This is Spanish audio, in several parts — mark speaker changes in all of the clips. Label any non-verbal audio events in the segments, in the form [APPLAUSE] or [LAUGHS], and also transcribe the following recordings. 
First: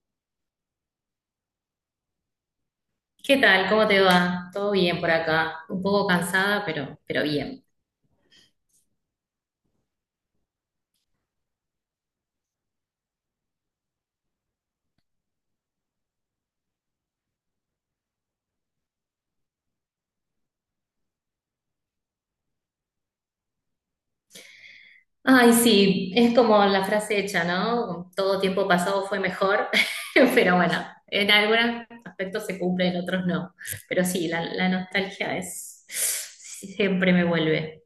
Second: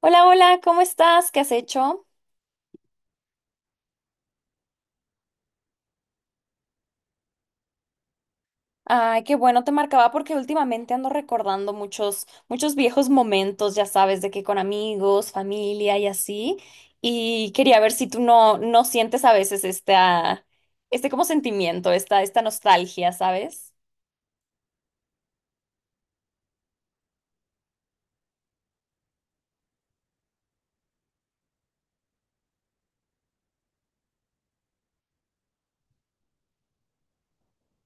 Speaker 1: Hola, hola, ¿cómo estás? ¿Qué has hecho?
Speaker 2: ¿Qué tal? ¿Cómo te va? Todo bien por acá. Un poco cansada, pero bien.
Speaker 1: Ay, qué bueno, te marcaba porque últimamente ando recordando muchos viejos momentos, ya sabes, de que con amigos, familia y así. Y quería ver si tú no sientes a veces este como sentimiento, esta nostalgia, ¿sabes?
Speaker 2: Ay, sí, es como la frase hecha, ¿no? Todo tiempo pasado fue mejor, [LAUGHS] pero bueno, en algunos aspectos se cumple, en otros no. Pero sí, la nostalgia es siempre me vuelve.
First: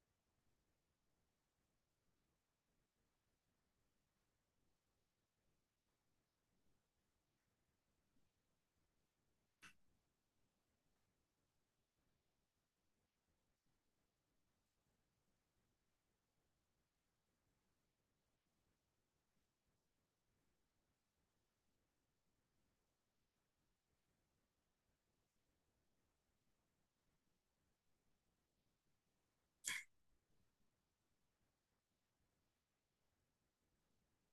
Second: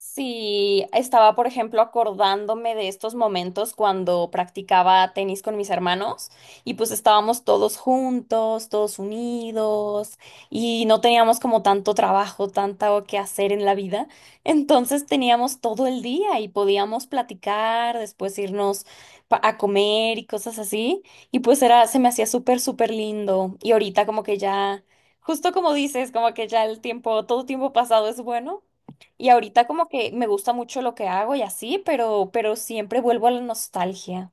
Speaker 1: Sí, estaba, por ejemplo, acordándome de estos momentos cuando practicaba tenis con mis hermanos y pues estábamos todos juntos, todos unidos y no teníamos como tanto trabajo, tanto que hacer en la vida. Entonces teníamos todo el día y podíamos platicar, después irnos a comer y cosas así. Y pues era, se me hacía súper, súper lindo. Y ahorita como que ya, justo como dices, como que ya el tiempo, todo tiempo pasado es bueno. Y ahorita como que me gusta mucho lo que hago y así, pero siempre vuelvo a la nostalgia.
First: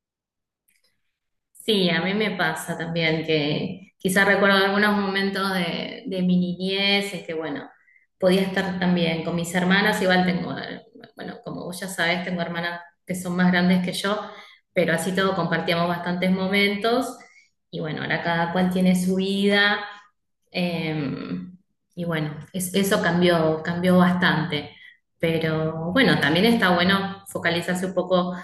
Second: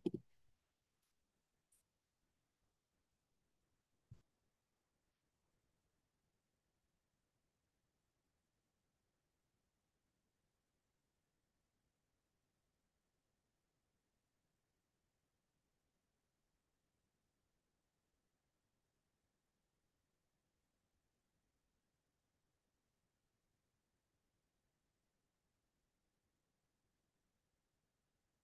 Speaker 2: Sí, a mí me pasa también que quizás recuerdo algunos momentos de mi niñez, es que bueno, podía estar también con mis hermanas, igual tengo, bueno, como vos ya sabés, tengo hermanas que son más grandes que yo, pero así todo compartíamos bastantes momentos y bueno, ahora cada cual tiene su vida eh, y bueno, eso cambió, cambió bastante. Pero bueno, también está bueno focalizarse un poco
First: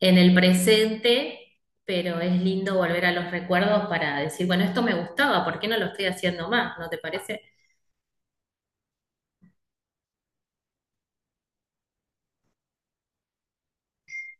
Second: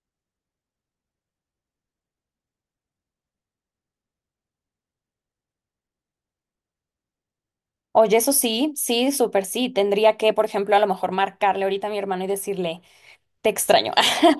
Speaker 2: en el presente, pero es lindo volver a los recuerdos para decir, bueno, esto me gustaba, ¿por qué no lo estoy haciendo más? ¿No te parece?
Speaker 1: Oye, eso sí, sí, súper sí. Tendría que, por ejemplo, a lo mejor marcarle ahorita a mi hermano y decirle. Te extraño. [LAUGHS]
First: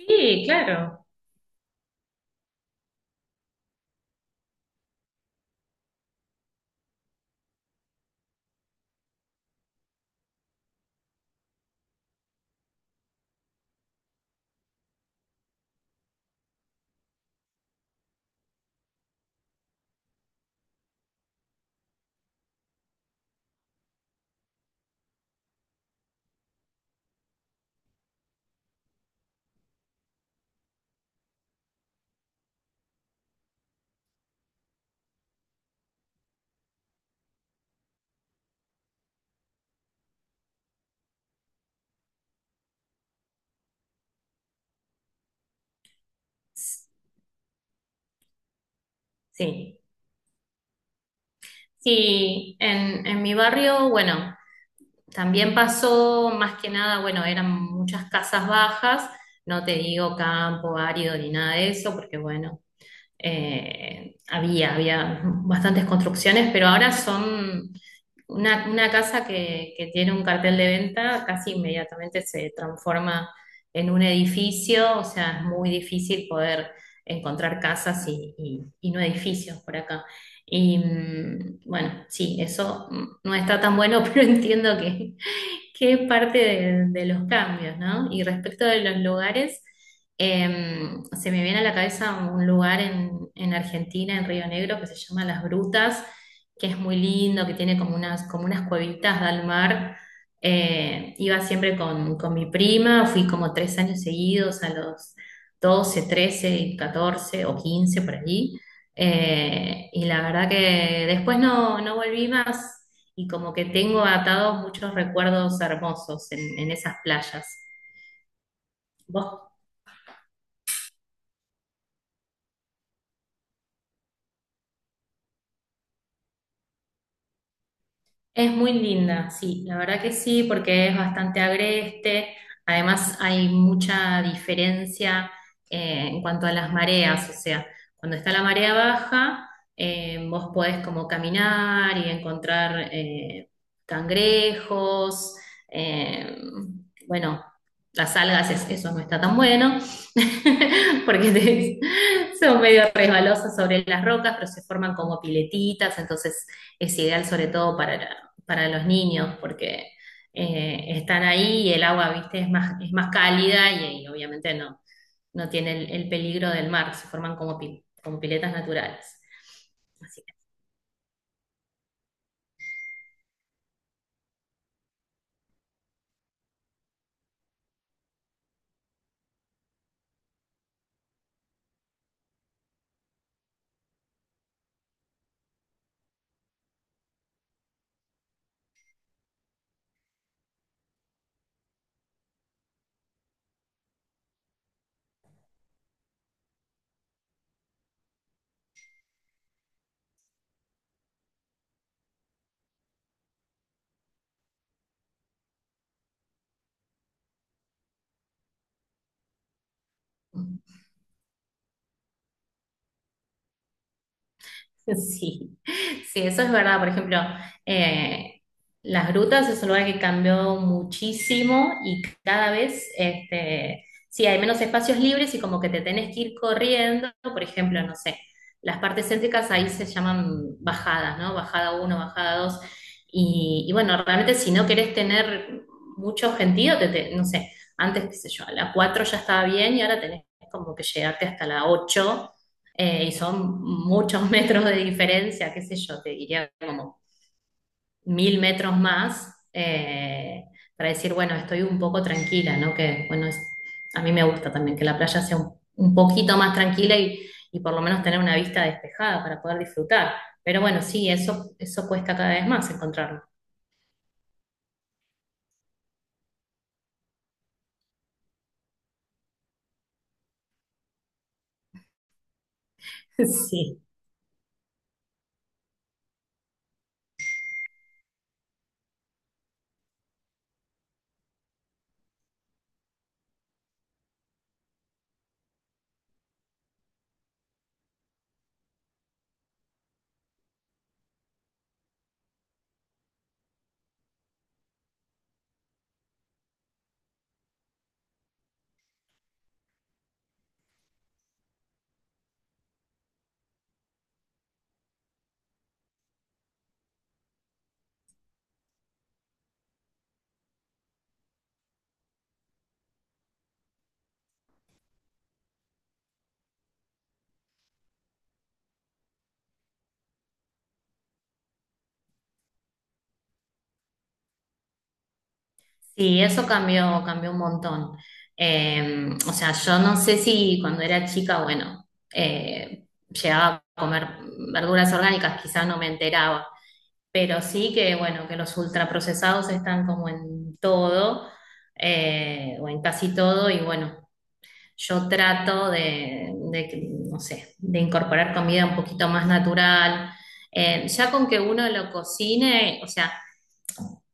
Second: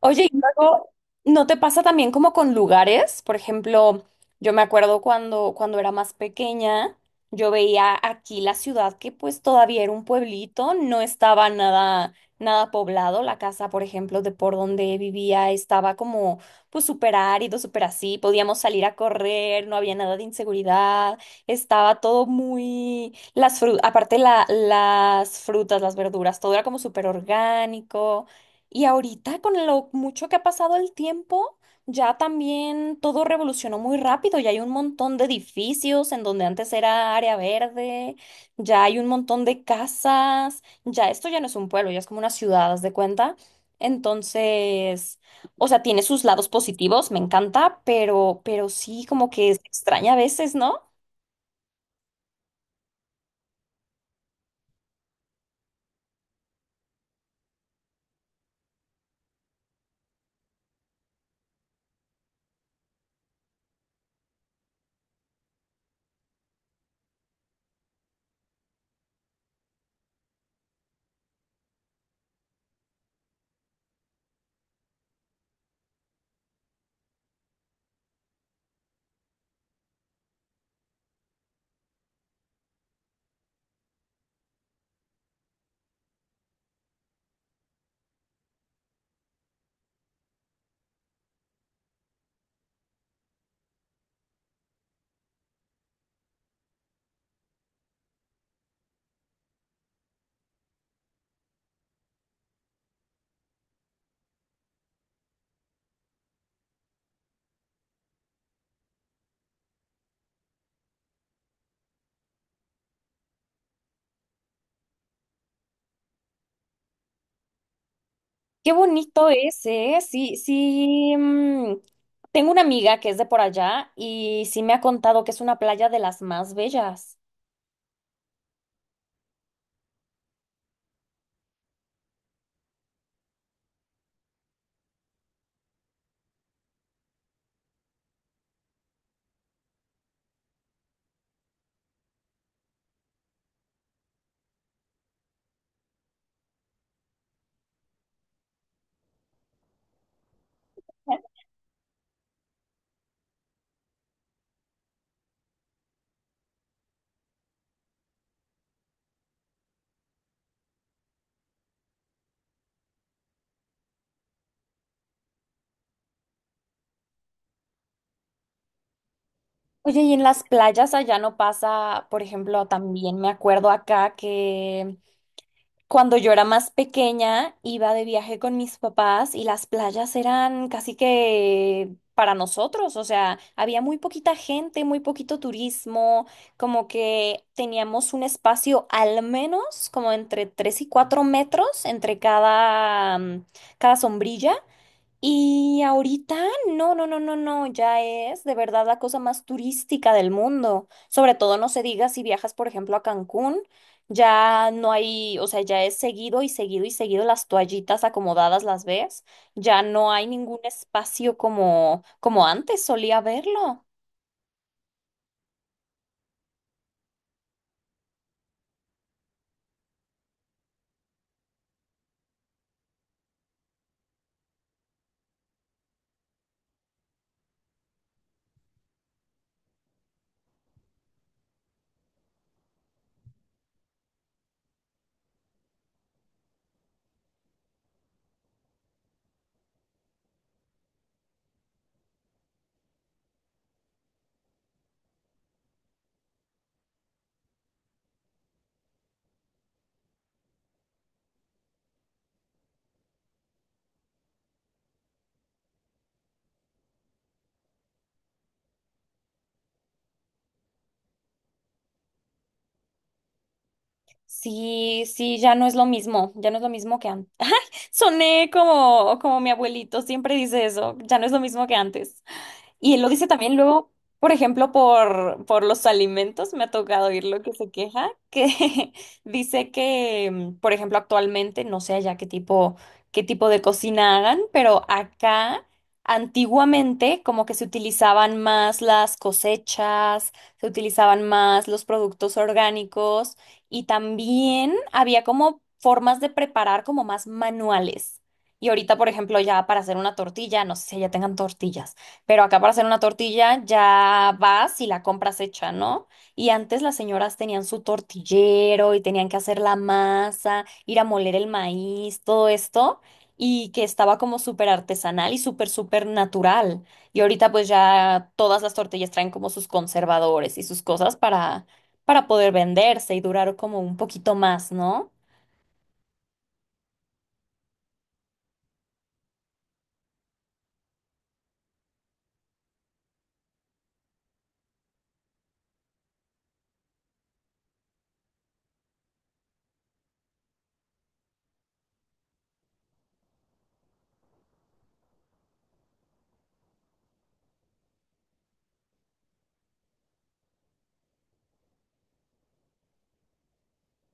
Speaker 1: Oye, y luego,
Speaker 2: claro.
Speaker 1: ¿no te pasa también como con lugares? Por ejemplo, yo me acuerdo cuando era más pequeña, yo veía aquí la ciudad que pues todavía era un pueblito, no estaba nada poblado. La casa, por ejemplo, de por donde vivía estaba como pues súper árido, súper así. Podíamos salir a correr, no había nada de inseguridad, estaba todo muy las fru aparte las frutas, las verduras, todo era como súper orgánico. Y ahorita con lo mucho que ha pasado el tiempo, ya también todo revolucionó muy rápido. Ya hay un montón de edificios en donde antes era área verde, ya hay un montón de casas, ya esto ya no es un pueblo, ya es como una ciudad, haz de cuenta. Entonces, o sea, tiene sus lados positivos, me encanta, pero sí como que se
Speaker 2: Sí.
Speaker 1: extraña a veces, ¿no?
Speaker 2: Sí, en mi barrio, bueno, también pasó más que nada, bueno, eran muchas casas bajas, no te digo campo árido ni nada de eso, porque bueno. Había bastantes construcciones, pero ahora son una casa que tiene un cartel de venta, casi inmediatamente se transforma en un edificio, o sea, es muy difícil poder encontrar casas y no edificios por acá. Y bueno, sí, eso no está tan bueno, [LAUGHS] pero entiendo qué parte de los cambios, ¿no? Y respecto de los lugares, eh, se me viene a la cabeza un lugar en Argentina, en Río Negro, que se llama Las Brutas, que es muy lindo, que tiene como unas cuevitas al mar. Iba siempre con mi prima, fui como 3 años seguidos, a los 12, 13, 14 o 15 por allí. Y la verdad que después no volví más y como que tengo atados muchos recuerdos hermosos en esas playas.
Speaker 1: Qué bonito
Speaker 2: ¿Vos
Speaker 1: es, ¿eh? Sí, sí. Tengo una amiga que es de por allá y sí me ha contado que es una playa de las más bellas.
Speaker 2: Es muy linda, sí, la verdad que sí, porque es bastante agreste. Además, hay mucha diferencia en cuanto a las mareas, o sea, cuando está la marea baja, vos podés como caminar y encontrar cangrejos, eh, bueno, las algas, eso no está tan bueno, [LAUGHS] porque son medio resbalosas sobre las rocas, pero se forman como piletitas, entonces es ideal sobre todo para los niños, porque están ahí y el agua, viste, es más cálida y obviamente no tiene el peligro del mar, se forman como piletas naturales.
Speaker 1: Oye, y en
Speaker 2: Así
Speaker 1: las playas allá no pasa, por ejemplo, también me acuerdo acá que cuando yo era más pequeña iba de viaje con mis papás y las playas eran casi que para nosotros, o sea, había muy poquita gente, muy poquito turismo, como que teníamos un espacio al menos como entre 3 y 4 metros entre cada, cada sombrilla. Y ahorita, no, no, no, no, no, ya es de verdad la cosa más turística del mundo. Sobre todo no se diga si viajas, por ejemplo, a Cancún, ya no hay, o sea, ya es seguido y seguido y seguido las toallitas acomodadas las ves, ya no hay ningún
Speaker 2: que,
Speaker 1: espacio como antes solía verlo.
Speaker 2: [LAUGHS] sí, sí, eso es verdad. Por ejemplo, eh, las grutas es un lugar que cambió muchísimo y cada vez, este, sí, hay menos espacios libres y como que te tenés que ir corriendo. Por ejemplo, no sé, las partes céntricas ahí se llaman bajadas, ¿no? Bajada uno, bajada dos. Y bueno, realmente si no querés tener mucho sentido, no sé, antes, qué sé yo, a la 4 ya estaba bien y ahora tenés como que llegarte hasta la ocho, y son muchos [LAUGHS] metros de diferencia, qué sé yo, te diría como 1.000 metros más, para decir, bueno, estoy un poco tranquila, ¿no? Que, bueno, a mí me gusta también que la playa sea un poquito más tranquila y por lo menos tener una vista despejada para poder disfrutar. Pero bueno, sí, eso cuesta cada vez más encontrarlo.
Speaker 1: Sí, sí, ya no es lo mismo, ya no es lo mismo que antes. [LAUGHS] Soné como mi abuelito siempre dice eso, ya no es lo mismo que antes. Y lo
Speaker 2: [LAUGHS]
Speaker 1: dice también
Speaker 2: Sí.
Speaker 1: luego, por ejemplo, por los alimentos, me ha tocado oír lo que se queja, que [LAUGHS] dice que, por ejemplo, actualmente, no sé ya qué tipo de cocina hagan, pero acá antiguamente como que se utilizaban más las cosechas, se utilizaban más los productos orgánicos y también había como formas de preparar como más manuales. Y ahorita, por ejemplo, ya para hacer una tortilla, no sé si ya tengan tortillas pero acá para hacer una tortilla ya vas y la compras hecha, ¿no? Y antes las señoras tenían su tortillero y tenían que hacer la masa, ir a moler el maíz, todo esto, y que estaba como súper artesanal y súper, súper natural. Y ahorita pues ya todas las tortillas traen como sus conservadores y sus cosas para poder venderse y durar como un poquito más, ¿no?
Speaker 2: Sí, eso cambió, cambió un montón. O sea, yo no sé si cuando era chica, bueno, llegaba a comer verduras orgánicas, quizás no me enteraba, pero sí que, bueno, que los ultraprocesados están como en todo, o en casi todo, y bueno, yo trato de no sé, de incorporar comida un poquito más natural. Ya con que uno lo cocine, o sea,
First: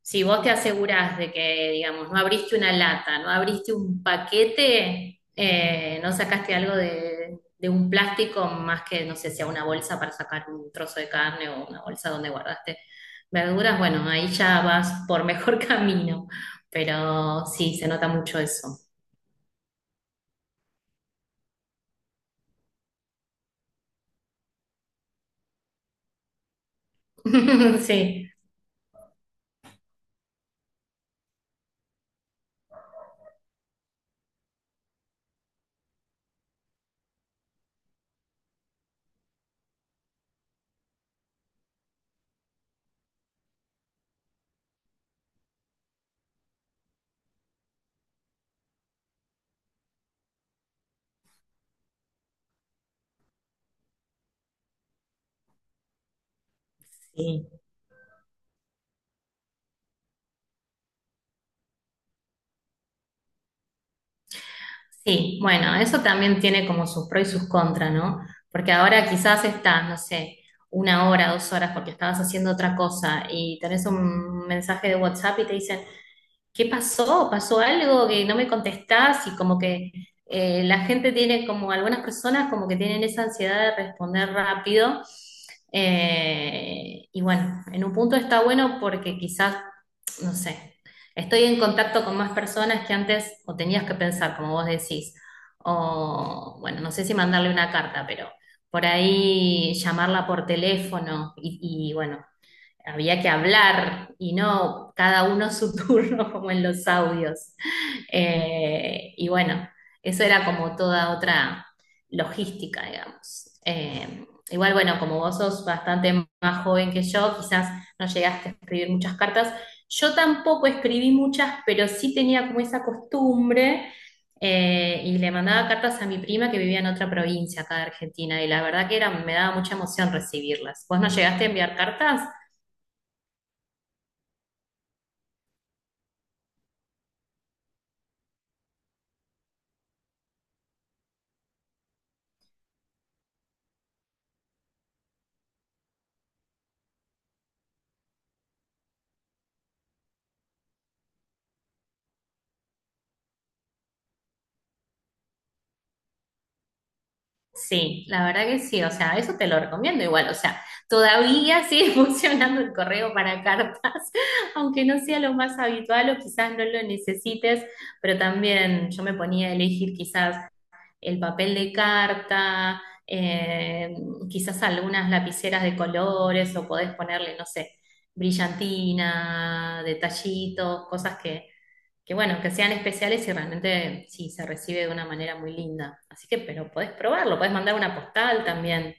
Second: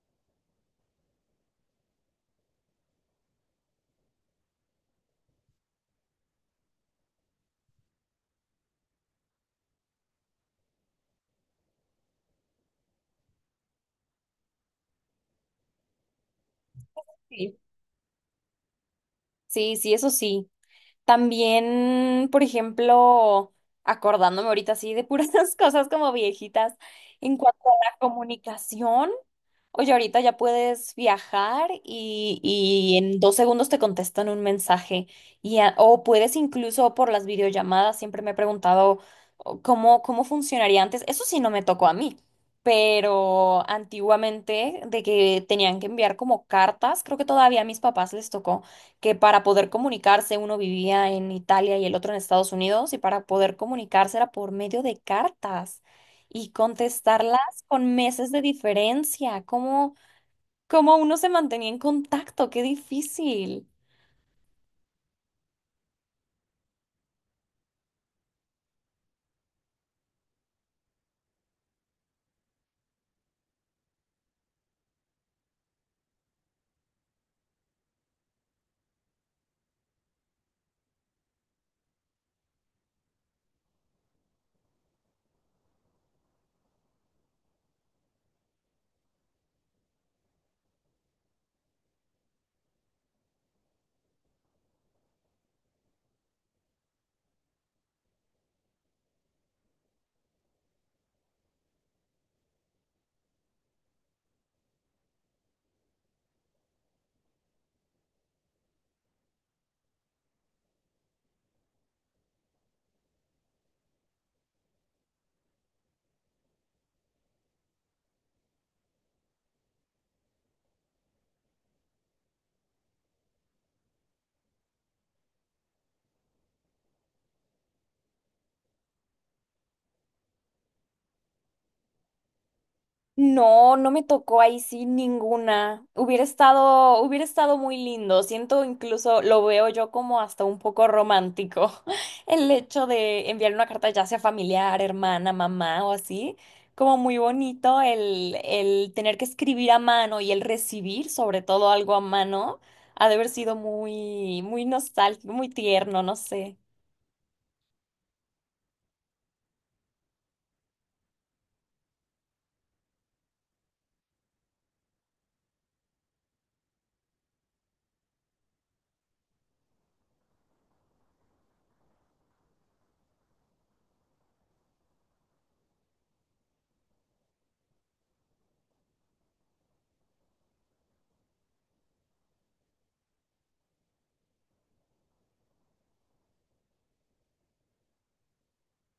Speaker 2: si vos te asegurás de que, digamos, no abriste una lata, no abriste un paquete, no sacaste algo de un plástico más que, no sé, sea una bolsa para sacar un trozo de carne o una bolsa donde guardaste verduras, bueno, ahí ya vas por mejor [LAUGHS] camino, pero
Speaker 1: Sí.
Speaker 2: sí, se nota mucho eso.
Speaker 1: Sí, sí, eso sí. También, por ejemplo, acordándome ahorita así de puras [LAUGHS] cosas como viejitas, en cuanto a
Speaker 2: [LAUGHS]
Speaker 1: la
Speaker 2: Sí.
Speaker 1: comunicación, oye, ahorita ya puedes viajar y en dos segundos te contestan un mensaje. O puedes incluso por las videollamadas, siempre me he preguntado o, cómo funcionaría antes. Eso sí no me tocó a mí. Pero antiguamente, de que tenían que enviar como cartas, creo que todavía a mis papás les tocó que para poder comunicarse uno vivía en Italia y el otro en Estados Unidos y para poder comunicarse era por medio de cartas y contestarlas
Speaker 2: Sí,
Speaker 1: con meses de diferencia. ¿Cómo uno se mantenía en contacto? Qué difícil.
Speaker 2: sí, bueno, eso también tiene como sus pros y sus contras, ¿no? Porque ahora quizás estás, no sé, una hora, 2 horas porque estabas haciendo otra cosa y tenés un mensaje de WhatsApp y te dicen, ¿qué pasó? ¿Pasó algo que no me contestás? Y como que la gente tiene, como algunas personas, como que tienen esa ansiedad de responder rápido. Y bueno, en un punto está bueno porque quizás, no sé, estoy en contacto con más personas que antes o tenías que pensar, como vos decís. O bueno, no sé si mandarle una carta, pero por ahí llamarla por teléfono y bueno, había que hablar y no cada uno su turno [LAUGHS] como en los audios. Y bueno, eso era como toda otra logística, digamos. Igual, bueno, como vos sos bastante más joven que yo, quizás no llegaste a escribir muchas cartas. Yo tampoco escribí muchas, pero sí tenía como esa costumbre. Y le mandaba cartas a mi prima que vivía en otra provincia acá de Argentina, y la verdad que era, me daba mucha emoción recibirlas. ¿Vos no llegaste a enviar cartas?
Speaker 1: No, no me tocó ahí sí ninguna. Hubiera estado muy lindo. Siento incluso, lo veo yo como hasta un poco romántico, [LAUGHS] el hecho de enviar una carta ya sea familiar, hermana, mamá o así. Como muy bonito el tener que escribir a mano y el recibir sobre todo algo a mano, ha de haber sido muy, muy nostálgico, muy tierno, no sé.
Speaker 2: Sí, la verdad que sí, o sea, eso te lo recomiendo igual, o sea, todavía sigue [LAUGHS] funcionando el correo para cartas, [LAUGHS] aunque no sea lo más habitual o quizás no lo necesites, pero también yo me ponía a elegir quizás el papel de carta, quizás algunas lapiceras de colores o podés ponerle, no sé, brillantina, detallitos, cosas que bueno, que sean especiales y realmente sí, se recibe de una manera muy linda. Así que, pero podés probarlo, podés mandar una postal también.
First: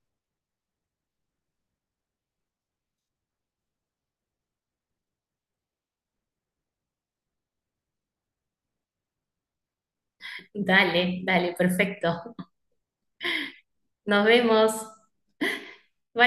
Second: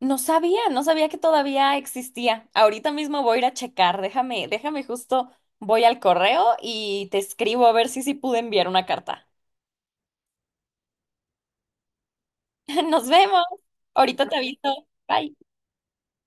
Speaker 1: No sabía que todavía existía. Ahorita mismo voy a ir a checar. Déjame justo, voy al correo y te escribo a ver si sí pude enviar una carta.
Speaker 2: Dale, dale, perfecto.
Speaker 1: [LAUGHS] Nos vemos.
Speaker 2: Nos
Speaker 1: Ahorita te
Speaker 2: vemos.
Speaker 1: aviso. Bye.
Speaker 2: Bye.